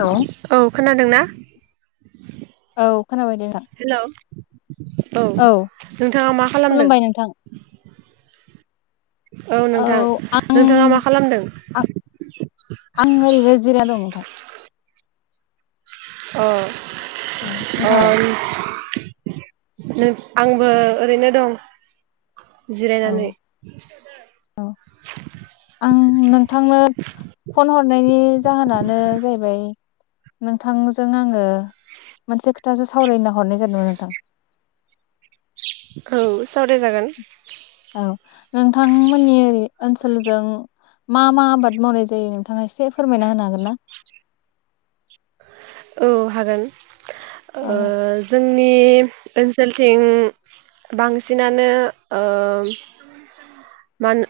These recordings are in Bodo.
औ औ। खोनादों ना? औ खोनाबाय दे नोंथां। औ नोंथाङा मा खालामदों? खुलुमबाय नोंथां औ आं नोंथाङा मा खालामदों आं आं ओरैनो जिरायना दं नोंथां। अ। औ अ। नोंथाङालाय [unintelligible] आंबो ओरैनो दं। औ जिरायनानै औ आं नोंथांनो फन हर नायनि जाहोनानो जाहैबाय नोंथांजों आङो मोनसे खोथासो सावरायनो हरनाय जादोंमोन नोंथां। औ सावराय जागोन। औ। नोंथांमोननि ओरै ओनसोलजों मा मा आबाद मावनाय जायो नोंथाङा एसे फोरमायना होनो हागोन ना? औ हागोन। ओ औ जों नि ओनसोलथिं बांसिनानो ओ मान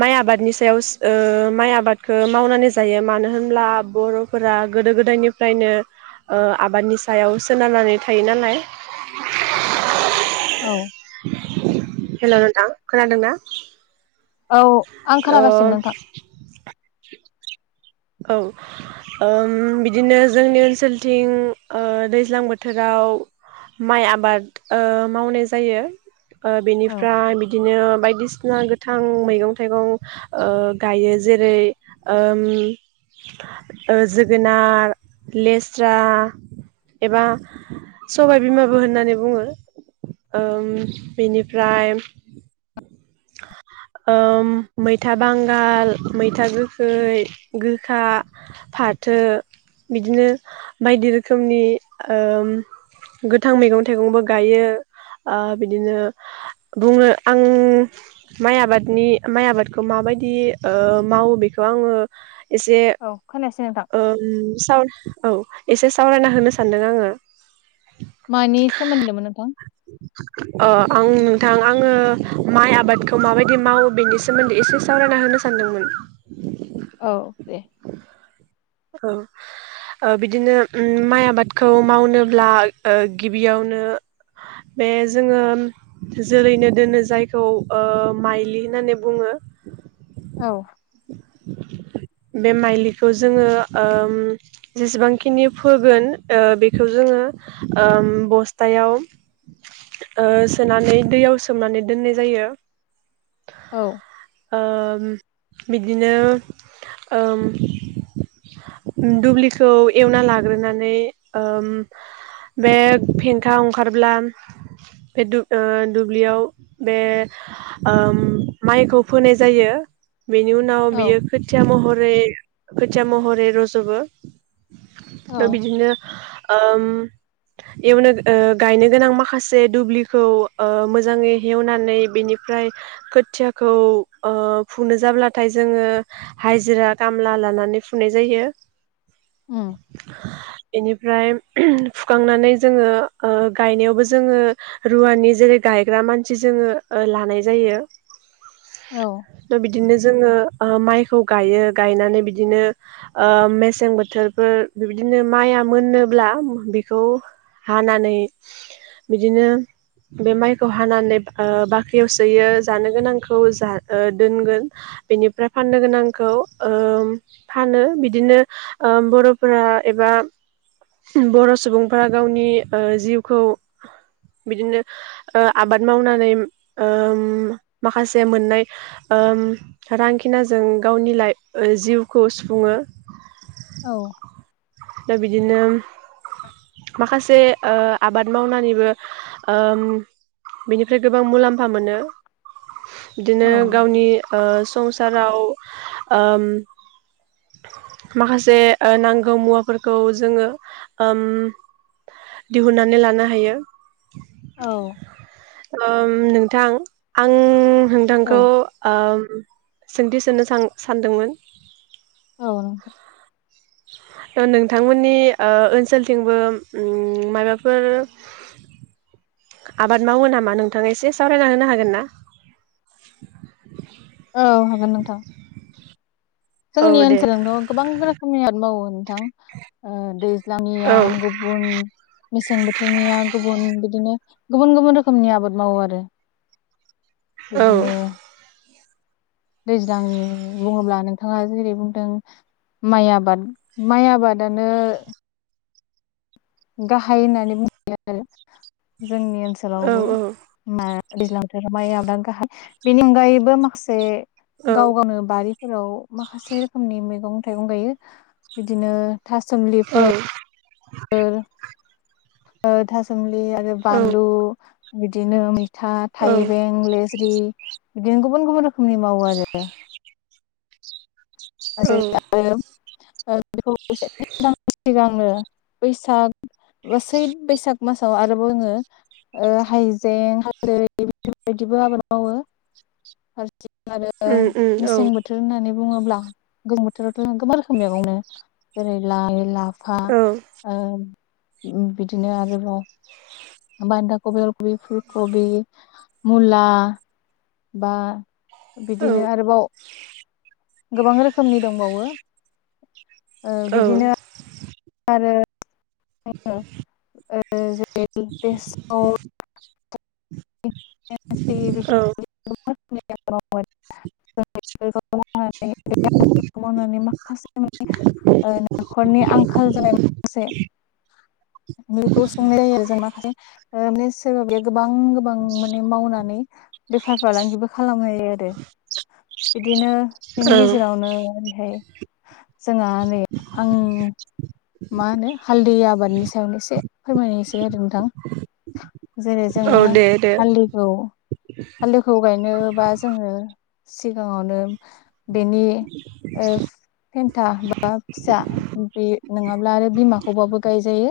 माइ आबादनि सायाव माइ आबादखौ मावनानै जायो। मानो होनब्ला बर'फोरा गोदो गोदायनिफ्रायनो फ्रायनो ओ आबादनि सायाव सोनारनानै थायो नालाय। औ। हेलौ नोंथां खोनादोंना? औ आं ओ खोनागासिनो नोंथां। औ ओम बिदिनो जोंनि ओनसोलथिं ओ दैज्लां बोथोराव माइ आबाद ओ मावनाय जायो। ओ औ बेनिफ्राय बि दिनो बायदिसिना गोथां मैगं थाइगं गायो। जेरै ओम ओ जोगोनार, लेस्रा एबा सबाय बिमाबो होननानै बुङो। ओम बेनिफ्राय ओम मैथा बांगाल, मैथा गोखै गोखा फाथो बिदिनो बायदि रोखोमनि गोथां मैगं थाइगंबो गायो बिदिनो बुङो आं माइ आबादनि माइ आबादखौ माबायदि मावो बेखौ आङो एसे औ खोनासै ओम स औ एसे सावरायना होनो सानदों आङो मानि सोमोन्द मोन नोंथां? अ आं नोंथां आङो माइ आबादखौ माबायदि मावो बेनि सोमोन्दै एसे सावरायना होनो सानदोंमोन। औ दे औ बिदिनो माइ आबादखौ मावनोब्ला गिबियावनो बे जोङो जेरैनो दोनो जायखौ माइलि होननानै बुङो। औ बे माइलिखौ जों ओ जेसेबांखिनि फोगोन ओ बेखौ जोङो ओ बस्थायाव ओ सोनानै दैयाव सोमनानै दोननाय जायो। औ ओम बिदिनो ओम दुब्लिखौ एवना लाग्रोनानै ओम बे फेंखा ओंखारब्ला बे ब्लियाव बे माइखौ फोनाय जायो। बेनि उनाव औ बियो खोथिया महरै खोथिया महरै रज'बो दा औ बिदिनो ओ [unintelligible] एवनो ओ गायनो गोनां माखासे दुब्लिखौ ओ मोजाङै हेवनानै बेनिफ्राय खोथियाखौ ओ फुनो जाब्लाथाय जोङो हाजिरा खामला लाना नानै फुनाय जायो। उ बेनिफ्राय फुखांनानै जोङो गायनायावबो जोङो रुवानि जेरै गायग्रा मानसि जोङो लानाय जायो। औ दा बिदिनो जोङो ओ माइखौ गायो गायनानै बिद बिदिनो ओ मेसें बोथोरफोर बिदिनो माइआ मोनोब्ला बिखौ हानानै बिदिनो बे माइखौ हानानै बाख्रियाव सोयो जानो गोनांखौ दोनगोन बेनिफ्राय फाननो गोनांखौ ओ फानो बिदिनो ओ बर'फोरा एबा बर' सुबुंफोरा गावनि ओ जिउखौ बिदिनो ओ आबाद मावनानै माखासे मोननाय ओ रांखिनाजों गावनि लाइ जिउ खौ सुफुङो औ दा बिदिनो माखासे ओ आबाद मावनानैबो ओम बिनिफ्राय गोबां मुलाम्फा मोनो बिदिनो औ गावनि ओ संसाराव ओम माखासे ओ नांगौ मुवा फोरखौ जोङो ओम दिहुननानै लानो हायो औ ओम नोंथां आं नोंथांखौ औ ओम सोंथि सोंनो सां सान्दोंमोन औ नों ओ नोंथांमोननि ओ ओनसोलथिंबो उम मायबाफोर आबाद मावो नामा नोंथाङा एसे सावरायना होनो हागोन ना? औ हागोन नोंथां। औ जोंनि दे ओनसोलजोंथ' गोबां रोखोमनि [unintelligible] मावो। नोंथां ओ दै औ लाङियां गुबुन मेसें बोथोरनिया गुबुन बिदिनो गुबुन गुबुन रोखोमनि आबाद मावो आरो औ बिदिनो दैज्लांनि बुङोब्ला नोंथाङा जेरै बुंदों माइ आबाद माइ आबादानो गाहाय होननानै [unintelligible] आरो जोंनि औ ओनसोलावबो औ मा दैज्लां बोथोराव माइ आबादा गाहाय बेनि अनगायैबो माखासे औ गाव गावनो बारि फोराव माखासे रोखोमनि मैगं थाइगं गायो बिदिनो था औ सोमलिफोर ओर ओ था सोमलि लि आरो औ बान्लु। बिदिनो मैस था, औ थाइबें, लेज्रि। बिदिनो गुबुन गुबुन रोखोमनि मावो आरो। औ। [inaudible] [unintelligible] [unintelligible] बैसाग सै बैसाग मासाव आरोबाव जोङो ओ हाइजें, हालदै, बेफोरबायदिबो आबाद मावो। जें आरो उम उम औ मेसें बोथोर होननानै बुङोब्ला गोजां बोथोरावथ' जों गोबां रोखोम मैगं मोनो जेरै लाइ, ला फा औ ओम उम बिदिनो आरोबाव बान्दा कबि, अल कबि, फुल कबि मुला बा बिदिनो आरोबाव गोबां रोखोमनि दंबावो ओ औ बिदिनो आरो [inaudible] [unintelligible] बेसर [inaudible] औ। [unintelligible] मावनानै बे आबादखौ मावनानै माखासे न'नि ओ न'खरनि आंखाल जानाय माखासे बेखौ संनाय जायो आरो जों माखासे। ओ [unintelligible] गोबां [unintelligible] माने मावनानै बेफार फालांगिबो खा खालामहैयो आरो बिदिनो बेनि औ गेजेरावनो ओरैहाय जोंहा नै आं मा होनो हालदै आबादनि सायावनो एसे फोरमायनायसै आरो नोंथां। जेरै औ जोङो दे दे हालदैखौ हालदैखौ गायनोबा जोङो सिगाङावनो बेनि ओ फेन्था बा फिसा बे नङाब्ला आरो बिमाखौबाबो गायजायो।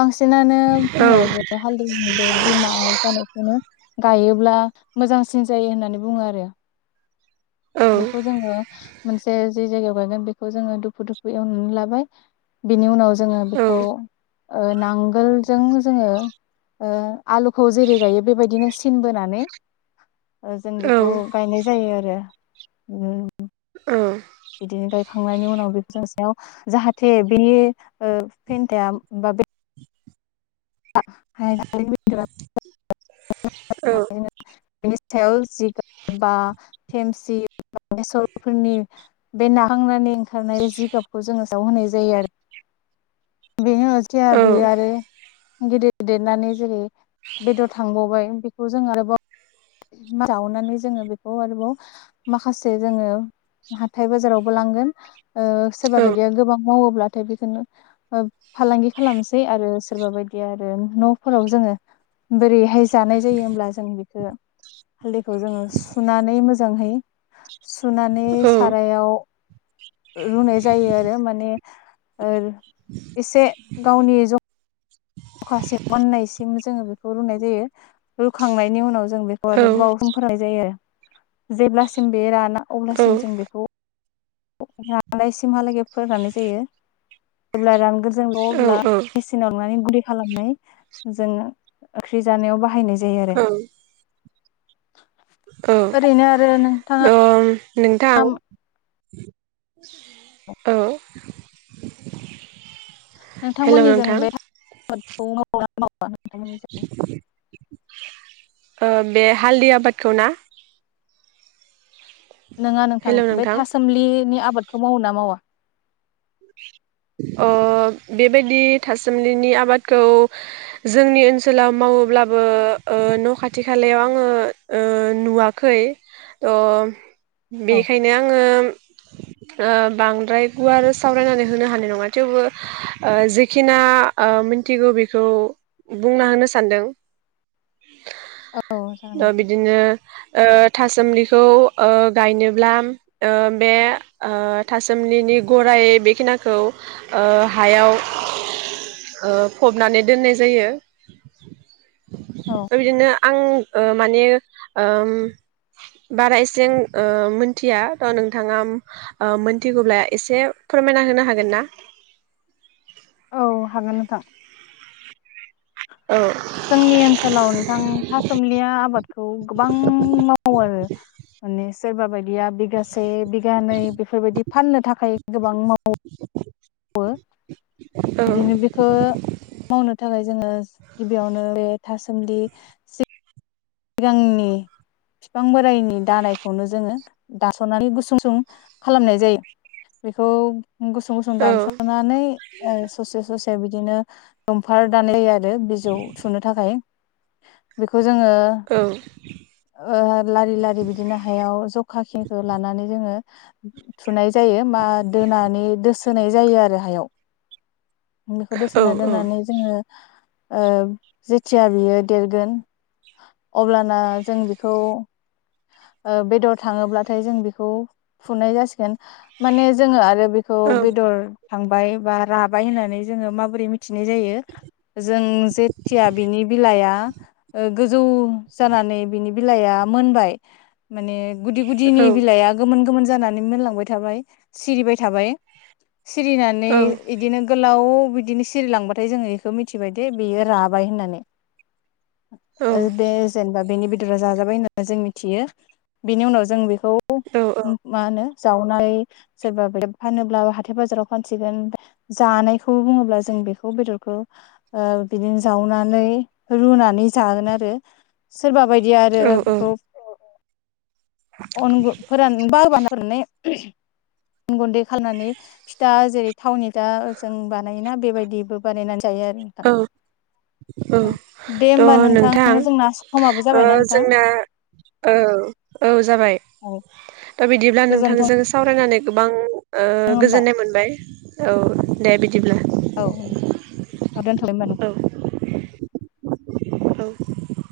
बांसि नानो औ बुङो जे हालदैनि बे बिमा जानायखौनो गायोब्ला मोजांसिन जायो होननानै बुङो आरो औ बेखौ जोङो मोनसे जे जायगायाव गायगोन बेखौ जोङो दुफु दुफु एवनानै लाबाय। बिनि उनाव जोङो औ बेखौ ओ नांगोलजों जोङो ओ आलुखौ जेरै गायो बेबायदिनो सिनबोनानै जों औ बेखौ गायनाय जायो। आरो उम [unintelligible] औ। बि [unintelligible] गायखांनायनि उनाव बे [unintelligible] जाहाथे बे ओ फेन्टा बा बे [unintelligible] औ। बिनि सायाव जिगाब बा थेमसि बेसरफोरनि बे नाखांनानै ओंखारनाय जिगाबखौ जोङो साव होनाय जायो आरो बेनो टिया औ बेयो आरो गिदिर दिरनानै जेरै बेदर थांबावबाय बेखौ जों आरोबाव जावनानै जोङो बेखौ आरोबाव माखासे जोङो हाथाइ बाजारावबो लांगोन। ओ सोरबा बायदिया गोबां मावोब्लाथाय बेखौनो ओ फालांगि खालामसै आरो सोरबा बायदि या आरो न'फोराव जोङो बोरैहाय जानाय जायो होमब्ला जों बेखौ हालदैखौ जोङो सुनानै मोजांहै सुनानै सारायाव रुनाय जायो आरो माने ओ एसे गावनि ज' खासिम मोननायसिम जोङो बेखौ रुनाय जायो। रुखांनायनि उनाव जों बेखौ आरो गोबाव सम फोराननाय जायो। जेब्लासिम बे राना अब्लासिम जों बेखौ राननायसिमहालागै फोराननाय जायो जेब्ला रानगोन जों अब्ला मेचिनाव लांनानै गुन्दै खालामनाय जों ओंख्रि जानायाव बाहायनायै जायो आरो औ ओरैनो आरो नोंथाङा औ नोंथां औ हेल' नोंथांमोननि जों नोंथां बेखौ औ [inaudible] ओ बे हालददि आबादखौ ना नोङा नोंथां बे थासोमलिनि आ आबादखौ मावो ना मावा अ बेबायदि थासुमलिनि आबादखौ जोंनि ओनसोलाव मावोब्लाबो ओ न खाथि खालायाव आंङो नुवाखै थ औ बेखायनो आंङो ओ बांद्राय गुवारै सावरायनानै होनो हानाय नंङा थेवबो ओ जेखिना ओ मिथिगौ बेखौ बुंना होनो सानदों औ जागोन दा नोंथां बिदिनो ओ थासोमलिखौ ओ गायनोब्ला बे थासोमलिनि गराय बेखिनि खौ ओ हायाव फबनानै दोननाय जायो औ ओरैनो आं ओ माने ओ बारा एसें ओ मोनथिया थ नोंथाङा ओ मोनथिगौब्ला एसे फोरमायना होनो हागोन हागोन ना औ हागोन नोंथां औ जोंनि ओनसोलाव नोंथां थासुमलिया आबादखौ गोबां मावो आरो माने सोरबा बायदि [unintelligible] बिगासे बिगानै बेफोरबायदि फाननो थाखाय गोबां मा वो औ बिदिनो बेखो मावनो थाखाय जोंङो गिबियावनो बे था सोमलि सिगांनि बिफां बोरायनि दानायखौनो जोंङो दासनानै गुसुं सुं खालामनाय जायो बेखौ गुसुं- गुसुं औ दानसनानै ओ ससे -ससे बिदिनो जंफार दाननाय [unintelligible] बिजौ थुनो थाखाय बेखौ जोंङो ओ औ लारि- लारि बिदिनो हायाव जखाखिनिखौ लानानै जोंङो थुनाय जायो मा दोनानै दो होनाय जायो आरो हायाव। बेखौ औ दोसोना दोन्नानै जोंङो ओ जेथिया बियो देरगोन अब्ला ना जों बेखौ ओ बेदर थांङोब्लाथाय जों बेखौ फुनाय जासिगोन माने जोंङो आरो बेखौ औ बेदर थांबाय बा राबाय होननानै जोंङो माबोरै मिथिनाय जायो जों जेथिया बिनि बिलाया ओ गोजौ जानानै बिनि बिलाइआ मोनबाय माोने गुदि-गुदि नि बिलाइआ गोमोन-गोमोन जानानै मोनलांबाय थाबाय सिरिबाय थाबाय सिरिनानै इदिनो गोलाव बिदिनो सिरिलांबाथाय जोंङो इखो मिथिबाय दे बेयो राबाय होननानै। ओ बे बा बेनि बेदरा जाजाबाय होननानै जों मिथियो बेनि उनाव जों बे खौ मा-मा होनो जावनाय सोरबा बे फानोब्ला हाथाय बाजाराव फानसिगोन जानायखौ बुंङोब्ला जों बेखौ बेदरखौ ओ बिदिनो जावनानै रुनानै जागोन आरो। सोरबा बायदिया आरो बेखौ अन-गु फोरान बार बा [unintelligible] गुन्दै खालामनानै फिथा जेरै थावनि दा जों बानायोना बेबायदि बो बानायनानै जायो आरो नोंथां औ औ दे होमबा थ' नोंथां जोंना समाबो औ जाबायना नोंथां जोंना औ औ जाबाय। औ दा बिदिब्ला गोजोनथों नोंथांजों सावरायनानै गोबां ओ होमबा गोजोननाय मोनबाय औ दे बिदिब्ला औ आ दोनथबाय होमबा नों औ औ